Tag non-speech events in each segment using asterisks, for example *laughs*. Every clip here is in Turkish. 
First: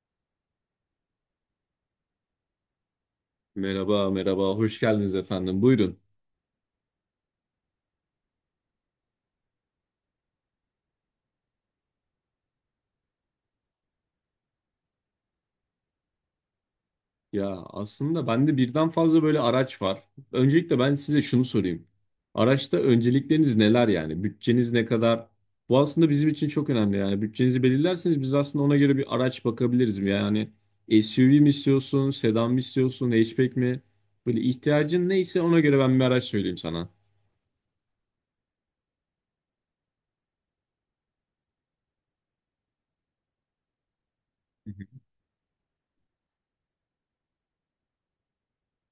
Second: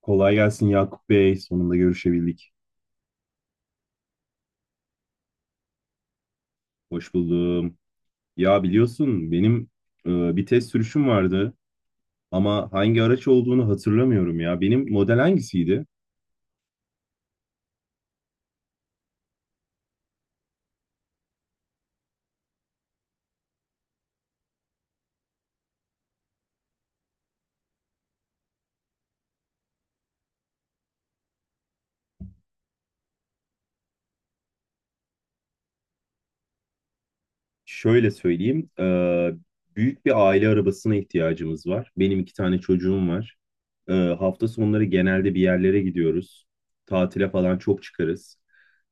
Kolay gelsin Yakup Bey. Sonunda görüşebildik. Merhaba, merhaba. Hoş geldiniz efendim. Buyurun. Hoş buldum. Ya biliyorsun benim e, bir test sürüşüm vardı ama hangi araç olduğunu hatırlamıyorum ya. Benim model hangisiydi? Ya aslında bende birden fazla böyle araç var. Öncelikle ben size şunu sorayım. Araçta öncelikleriniz neler yani? Bütçeniz ne kadar? Bu aslında bizim için çok önemli yani. Bütçenizi belirlerseniz biz aslında ona göre bir araç bakabiliriz. Yani SUV mi istiyorsun, sedan mı istiyorsun, hatchback mi? Böyle ihtiyacın neyse ona göre ben bir araç söyleyeyim sana. Şöyle söyleyeyim. Büyük bir aile arabasına ihtiyacımız var. Benim iki tane çocuğum var. Hafta Hı sonları hı. genelde bir yerlere gidiyoruz. Tatile falan çok çıkarız.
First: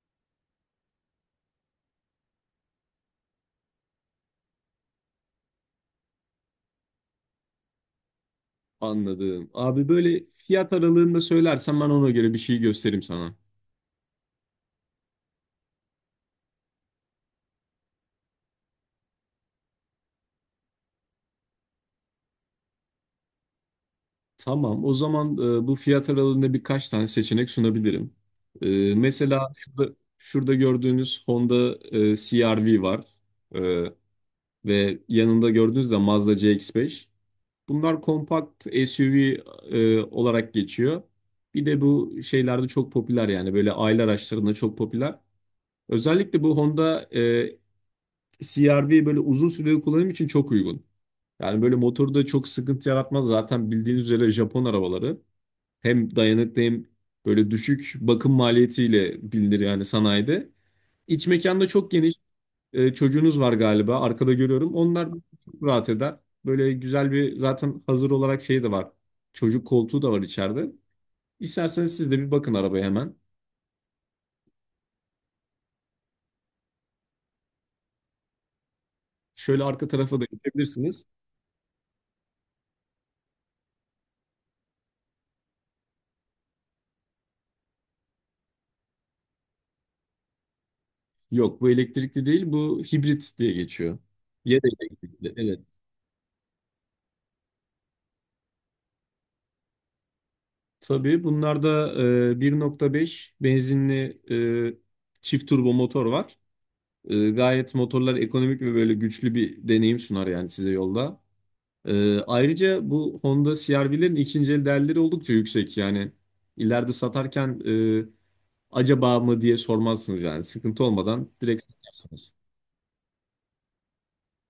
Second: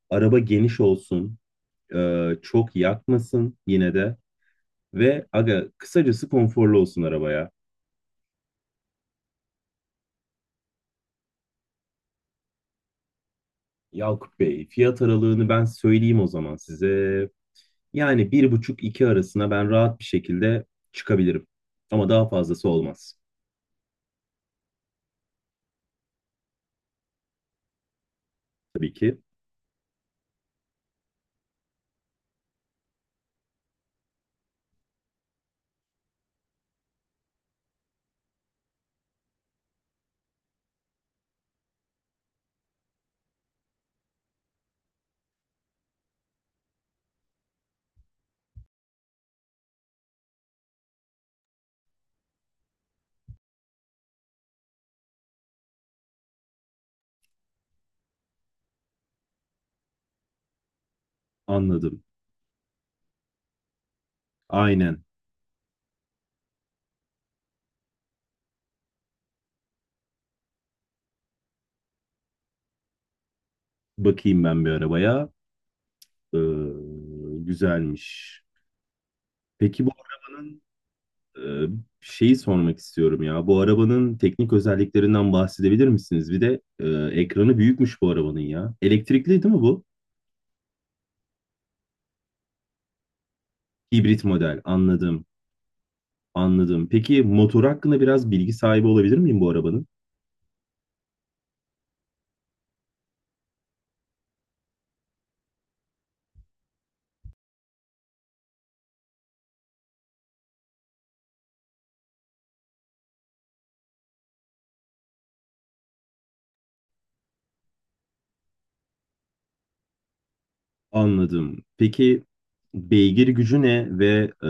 Araba geniş olsun. Çok yakmasın yine de. Ve aga kısacası konforlu olsun arabaya. Anladım. Abi böyle fiyat aralığında söylersen ben ona göre bir şey göstereyim sana. Yakup Bey, fiyat aralığını ben söyleyeyim o zaman size. Yani bir buçuk iki arasına ben rahat bir şekilde çıkabilirim. Ama daha fazlası olmaz. Tamam, o zaman bu fiyat aralığında birkaç tane seçenek sunabilirim. Tabii ki. Mesela şurada gördüğünüz Honda CR-V var. E, Ve yanında gördüğünüz de Mazda CX-5. Bunlar kompakt SUV olarak geçiyor. Bir de bu şeylerde çok popüler yani böyle aile araçlarında çok popüler. Özellikle bu Honda CR-V böyle uzun süreli kullanım için çok uygun. Yani böyle motorda çok sıkıntı yaratmaz, zaten bildiğiniz üzere Japon arabaları. Hem dayanıklı hem böyle düşük bakım maliyetiyle bilinir yani sanayide. İç mekanda çok Anladım. geniş. Çocuğunuz var galiba. Arkada görüyorum. Aynen. Onlar çok rahat eder. Böyle güzel bir zaten hazır olarak şey de var. Çocuk koltuğu da var içeride. İsterseniz siz de bir bakın arabaya hemen. Bakayım ben bir arabaya. Ee, Güzelmiş. Şöyle Peki arka bu tarafa da arabanın geçebilirsiniz. e, şeyi sormak istiyorum ya. Bu arabanın teknik özelliklerinden bahsedebilir misiniz? Bir de ekranı büyükmüş bu arabanın ya. Elektrikli değil mi bu? Yok, bu elektrikli değil, bu hibrit diye geçiyor. Hibrit model. Ya da Anladım. elektrikli, evet. Anladım. Peki motor hakkında biraz bilgi sahibi olabilir miyim bu arabanın? Tabii bunlarda 1.5 benzinli çift turbo motor var. Gayet motorlar ekonomik ve böyle güçlü bir deneyim sunar yani size yolda. Ayrıca bu Honda CR-V'lerin ikinci el değerleri oldukça yüksek. Yani ileride satarken e, acaba mı diye sormazsınız yani. Sıkıntı olmadan direkt Anladım. Peki satarsınız. beygir gücü ne ve e,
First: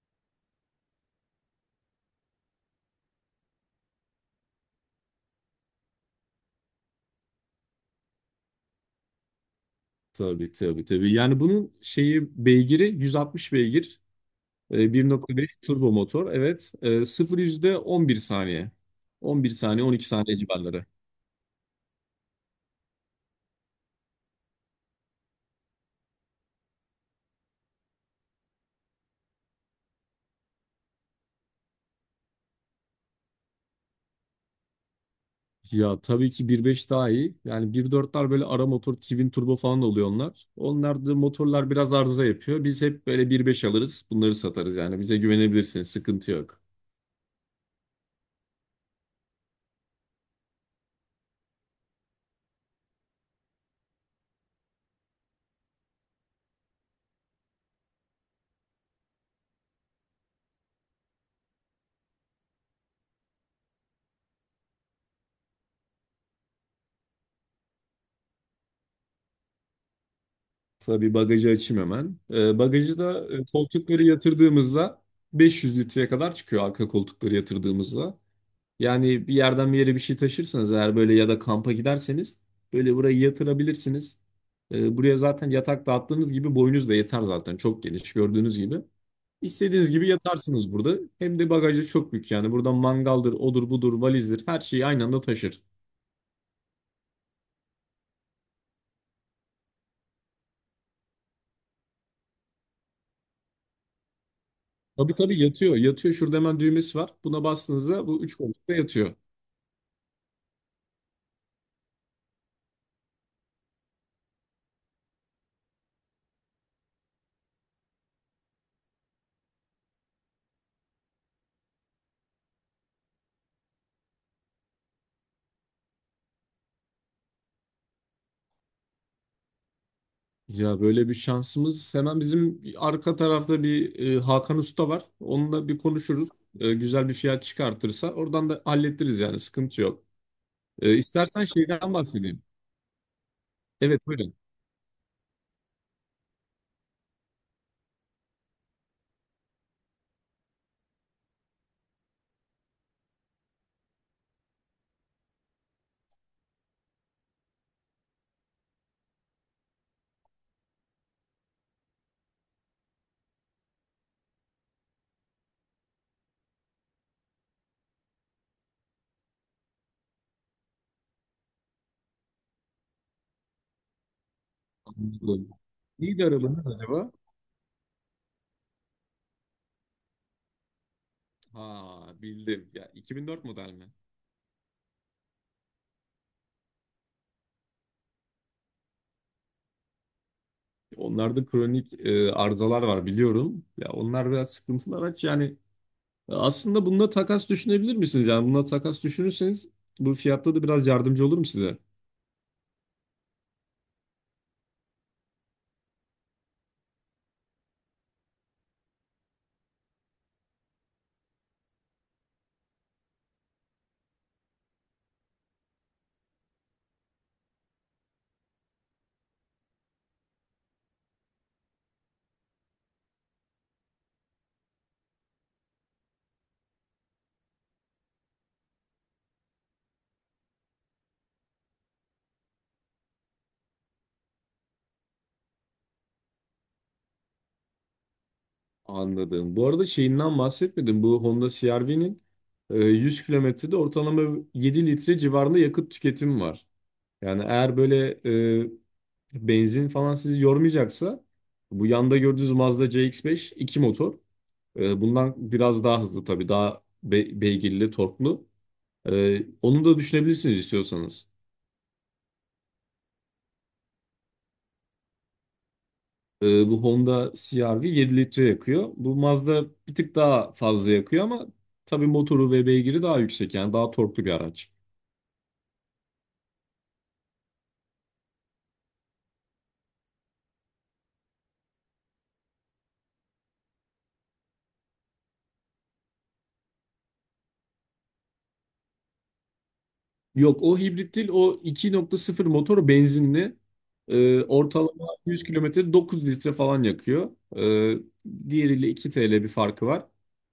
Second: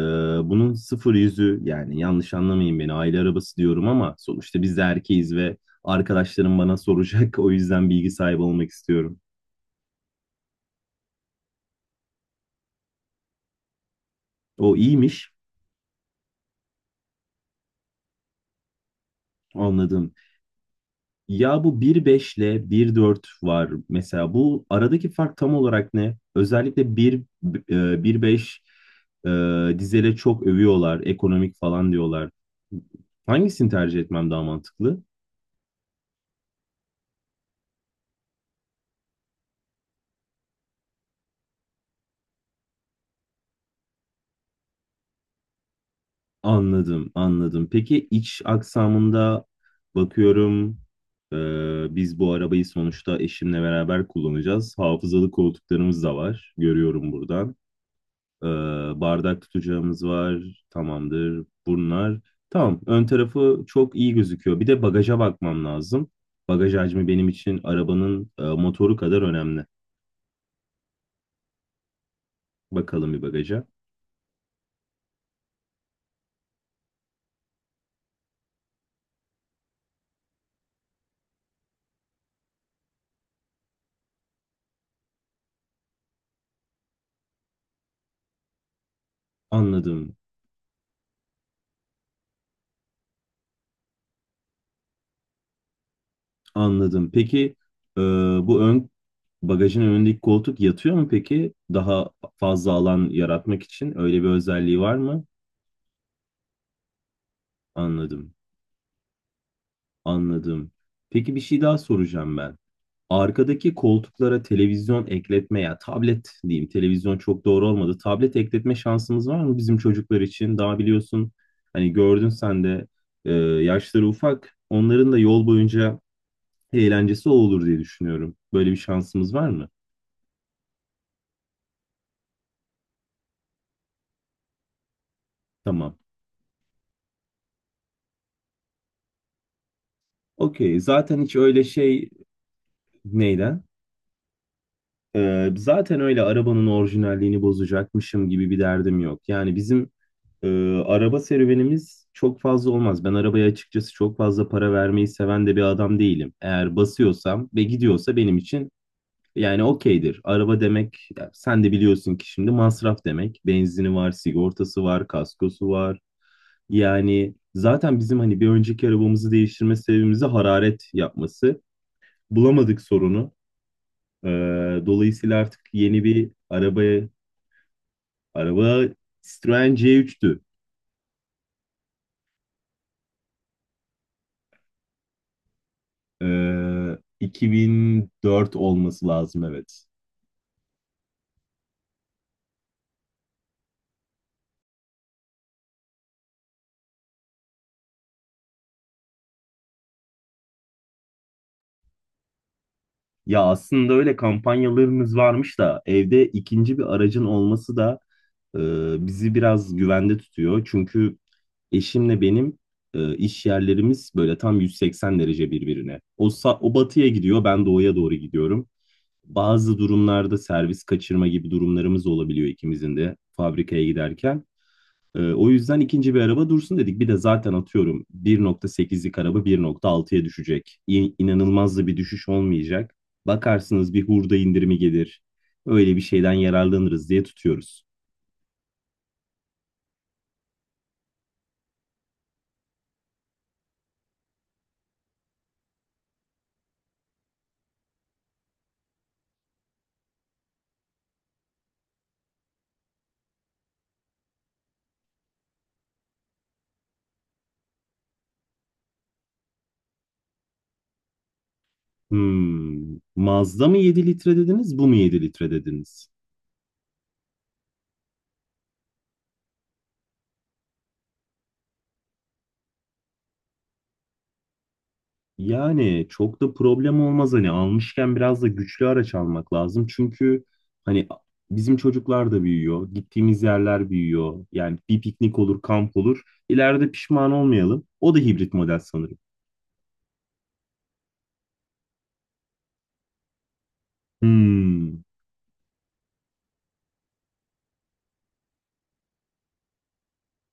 bunun sıfır yüzü yani yanlış anlamayın beni aile arabası diyorum ama sonuçta biz de erkeğiz ve arkadaşlarım bana soracak *laughs* o yüzden bilgi sahibi olmak istiyorum. Tabii tabii tabii. Yani bunun şeyi beygiri 160 beygir. O iyiymiş. 1.5 turbo motor. Evet. 0 yüzde 11 saniye. 11 saniye, 12 Anladım. saniye civarları. Ya bu 1.5 ile bir dört var mesela. Bu aradaki fark tam olarak ne? Özellikle bir bir beş dizele çok övüyorlar, ekonomik falan diyorlar. Hangisini tercih etmem daha mantıklı? Ya tabii ki bir nokta beş daha iyi. Yani bir nokta dörtler böyle ara motor, twin turbo falan oluyor onlar. Onlar da motorlar biraz arıza yapıyor. Biz hep böyle bir nokta beş alırız, bunları satarız yani. Bize güvenebilirsiniz, sıkıntı yok. Anladım. Peki iç aksamında bakıyorum biz bu arabayı sonuçta eşimle beraber kullanacağız. Hafızalı koltuklarımız da var. Görüyorum buradan. Ee, Bardak tutacağımız var. Tamamdır. Bunlar. Tamam. Ön tarafı çok iyi gözüküyor. Bir de bagaja bakmam lazım. Bagaj hacmi benim için arabanın motoru kadar önemli. Tabii bagajı açayım hemen. Bagajı Bakalım bir da bagaja. koltukları yatırdığımızda 500 litreye kadar çıkıyor arka koltukları yatırdığımızda. Yani bir yerden bir yere bir şey taşırsanız eğer, böyle ya da kampa giderseniz böyle burayı yatırabilirsiniz. Buraya zaten yatak dağıttığınız gibi boyunuz da yeter zaten, çok geniş gördüğünüz gibi. İstediğiniz gibi Anladım. yatarsınız burada. Hem de bagajı çok büyük yani. Buradan mangaldır, odur budur, valizdir, her şeyi aynı anda taşır. Anladım. Peki e, bu ön bagajın önündeki koltuk yatıyor mu peki? Daha fazla alan yaratmak için öyle bir özelliği var Tabii mı? tabii yatıyor. Yatıyor. Şurada hemen düğmesi var. Buna bastığınızda bu Anladım. üç koltukta yatıyor. Anladım. Peki bir şey daha soracağım ben. Arkadaki koltuklara televizyon ekletme ya tablet diyeyim, televizyon çok doğru olmadı. Tablet ekletme şansımız var mı bizim çocuklar için? Daha biliyorsun hani gördün sen de e, yaşları ufak onların da yol boyunca eğlencesi o olur diye düşünüyorum. Böyle bir şansımız var mı? Ya böyle bir şansımız. Hemen bizim arka tarafta bir Hakan Usta var. Onunla bir Tamam. konuşuruz. Güzel bir fiyat çıkartırsa oradan da hallettiririz yani, sıkıntı yok. Okey zaten hiç İstersen öyle şeyden şey bahsedeyim. neyden? Evet, buyurun. E, zaten öyle arabanın orijinalliğini bozacakmışım gibi bir derdim yok. Yani bizim araba serüvenimiz çok fazla olmaz. Ben arabaya açıkçası çok fazla para vermeyi seven de bir adam değilim. Eğer basıyorsam ve gidiyorsa benim için yani okeydir. Araba demek, ya sen de biliyorsun ki, şimdi masraf demek. Benzini var, sigortası var, kaskosu var. Yani zaten bizim hani bir önceki arabamızı değiştirme sebebimizi hararet yapması. Bulamadık sorunu. Ee, Dolayısıyla Anladım. artık yeni Neydi bir arabanız arabaya, acaba? araba Citroen C3'tü. Ha, bildim. Ya 2004 model mi? 2004 olması lazım, evet. Onlarda kronik arızalar var biliyorum. Ya onlar biraz sıkıntılı araç. Yani aslında bununla takas düşünebilir misiniz? Yani bununla takas düşünürseniz bu fiyatta da biraz yardımcı olurum size. Ya aslında öyle kampanyalarımız varmış da evde ikinci bir aracın olması da e, bizi biraz güvende tutuyor. Çünkü eşimle benim iş yerlerimiz böyle tam 180 derece birbirine. O batıya gidiyor, ben doğuya doğru gidiyorum. Bazı durumlarda servis kaçırma gibi durumlarımız olabiliyor ikimizin de fabrikaya giderken. O yüzden ikinci bir araba dursun dedik. Bir de zaten atıyorum 1.8'lik araba 1.6'ya düşecek. İnanılmaz da bir düşüş olmayacak. Bakarsınız bir hurda indirimi gelir. Öyle bir şeyden yararlanırız diye tutuyoruz. Anladım. Bu arada şeyinden bahsetmedim. Bu Honda CR-V'nin 100 kilometrede ortalama 7 litre civarında yakıt tüketimi var. Yani eğer böyle benzin falan sizi yormayacaksa bu yanda gördüğünüz Mazda CX-5 2 motor. Bundan biraz daha hızlı tabii. Daha beygirli, torklu. Onu da düşünebilirsiniz istiyorsanız. Hmm. Mazda mı 7 litre dediniz, bu mu 7 litre dediniz? Ee, Bu Honda CR-V 7 litre yakıyor. Bu Mazda bir tık daha fazla yakıyor ama tabii motoru ve beygiri daha yüksek yani daha torklu bir araç. Yani çok da problem olmaz, hani almışken biraz da güçlü araç almak lazım. Çünkü hani bizim çocuklar da büyüyor, gittiğimiz yerler büyüyor. Yani bir piknik olur, kamp olur. İleride pişman olmayalım. O da hibrit model sanırım. Yok, o hibrit değil, o 2.0 motor benzinli. Hmm. Ortalama 100 kilometre 9 litre falan yakıyor. Ee, Diğeriyle 2 TL bir farkı var.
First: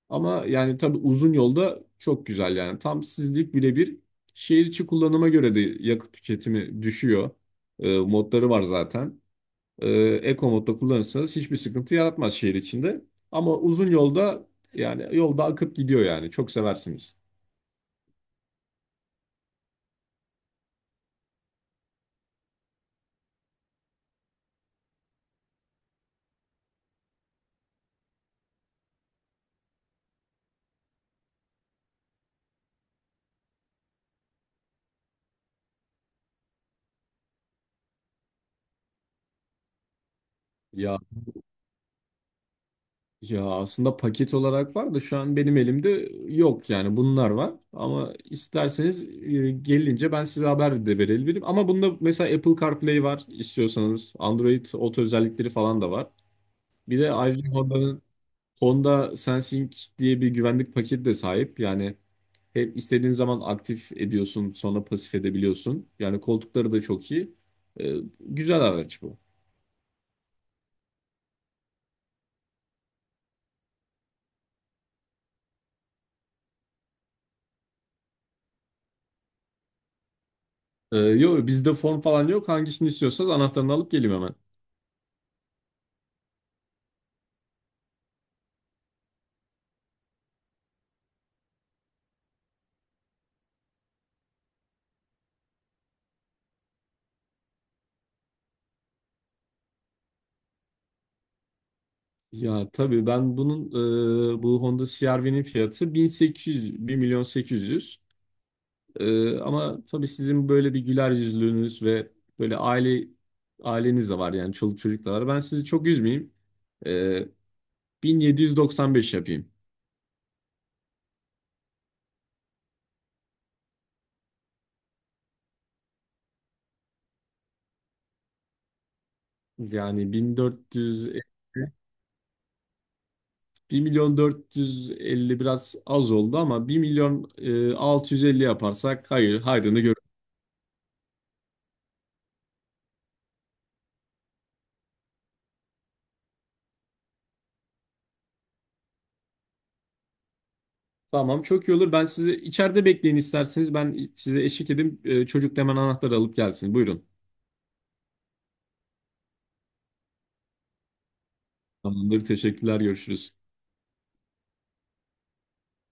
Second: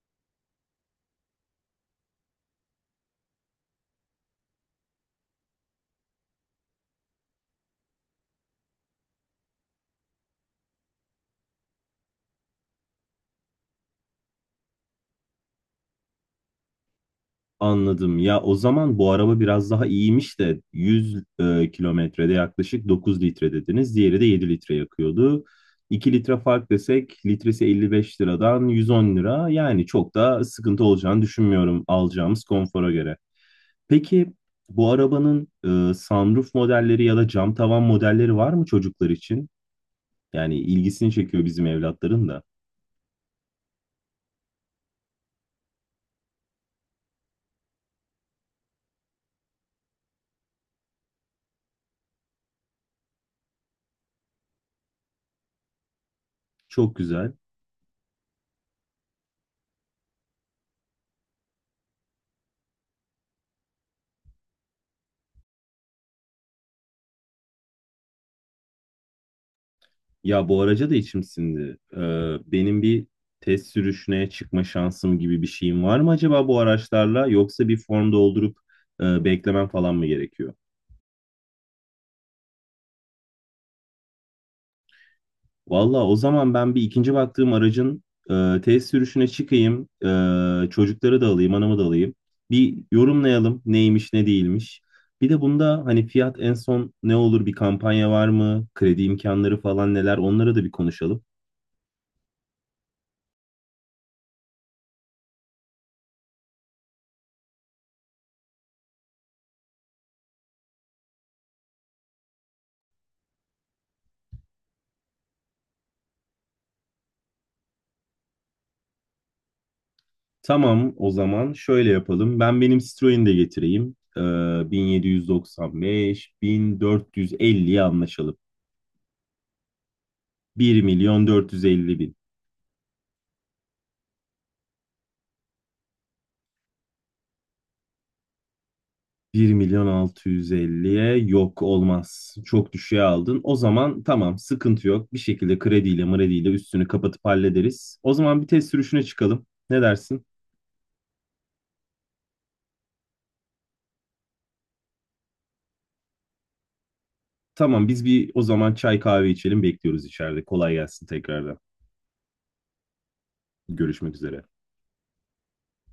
Ama yani tabii uzun yolda çok güzel yani tam sizlik birebir. Şehir içi kullanıma göre de yakıt tüketimi düşüyor. Modları var zaten. e, Eco modda kullanırsanız hiçbir sıkıntı yaratmaz şehir içinde. Ama uzun yolda yani yolda akıp gidiyor yani. Çok seversiniz. Anladım. Ya o zaman bu araba biraz daha iyiymiş de 100 kilometrede yaklaşık 9 litre dediniz. Diğeri de 7 litre yakıyordu. 2 litre fark desek litresi 55 liradan 110 lira. Yani çok da sıkıntı olacağını düşünmüyorum alacağımız konfora göre. Peki bu arabanın sunroof modelleri ya da cam tavan modelleri var mı çocuklar için? Yani Ya ilgisini çekiyor bizim evlatların da. Ya aslında paket olarak var da şu an benim elimde yok yani, bunlar var. Ama isterseniz gelince ben size haber de verebilirim. Ama bunda mesela Apple CarPlay var istiyorsanız. Android Auto özellikleri falan da var. Çok Bir de güzel. ayrıca Honda'nın Honda Sensing diye bir güvenlik paketi de sahip. Yani hep istediğin zaman aktif ediyorsun, sonra pasif edebiliyorsun. Yani koltukları da çok iyi. E, Güzel araç bu. Ya bu araca da içim sindi. Benim bir test sürüşüne çıkma şansım gibi bir şeyim var mı acaba bu araçlarla, yoksa bir form doldurup beklemem falan mı gerekiyor? Yok, bizde form falan yok. Hangisini istiyorsanız anahtarını alıp geleyim hemen. Valla o zaman ben bir ikinci baktığım aracın test sürüşüne çıkayım, çocukları da alayım, anamı da alayım. Bir yorumlayalım neymiş ne değilmiş. Bir de bunda hani fiyat en son ne olur, bir kampanya var mı? Kredi imkanları falan neler, onları da bir konuşalım. Ya tabii ben bunun bu Honda CR-V'nin fiyatı 1800, 1 milyon 800. Ama tabii sizin böyle bir güler yüzlülüğünüz ve böyle aileniz de var yani, çoluk çocuk da var. Ben sizi çok üzmeyeyim. E, 1795 yapayım. Tamam o zaman şöyle yapalım. Ben benim Citroen'i de getireyim. 1795 1450'ye anlaşalım. Yani 1 1400, milyon 450 bin. 1 milyon 450 biraz az oldu ama 1 milyon 650 yaparsak hayır 1 hayrını. milyon 650'ye yok olmaz. Çok düşüğe aldın. O zaman tamam, sıkıntı yok. Bir şekilde krediyle mrediyle üstünü kapatıp hallederiz. O zaman bir test sürüşüne çıkalım. Ne dersin? Tamam, çok iyi olur. Ben sizi içeride bekleyin isterseniz. Ben size eşlik edeyim. Çocuk da hemen anahtarı alıp gelsin. Buyurun. Tamam, biz bir o zaman çay kahve içelim, bekliyoruz içeride. Kolay gelsin tekrardan. Tamamdır. Teşekkürler. Görüşürüz. Görüşmek üzere.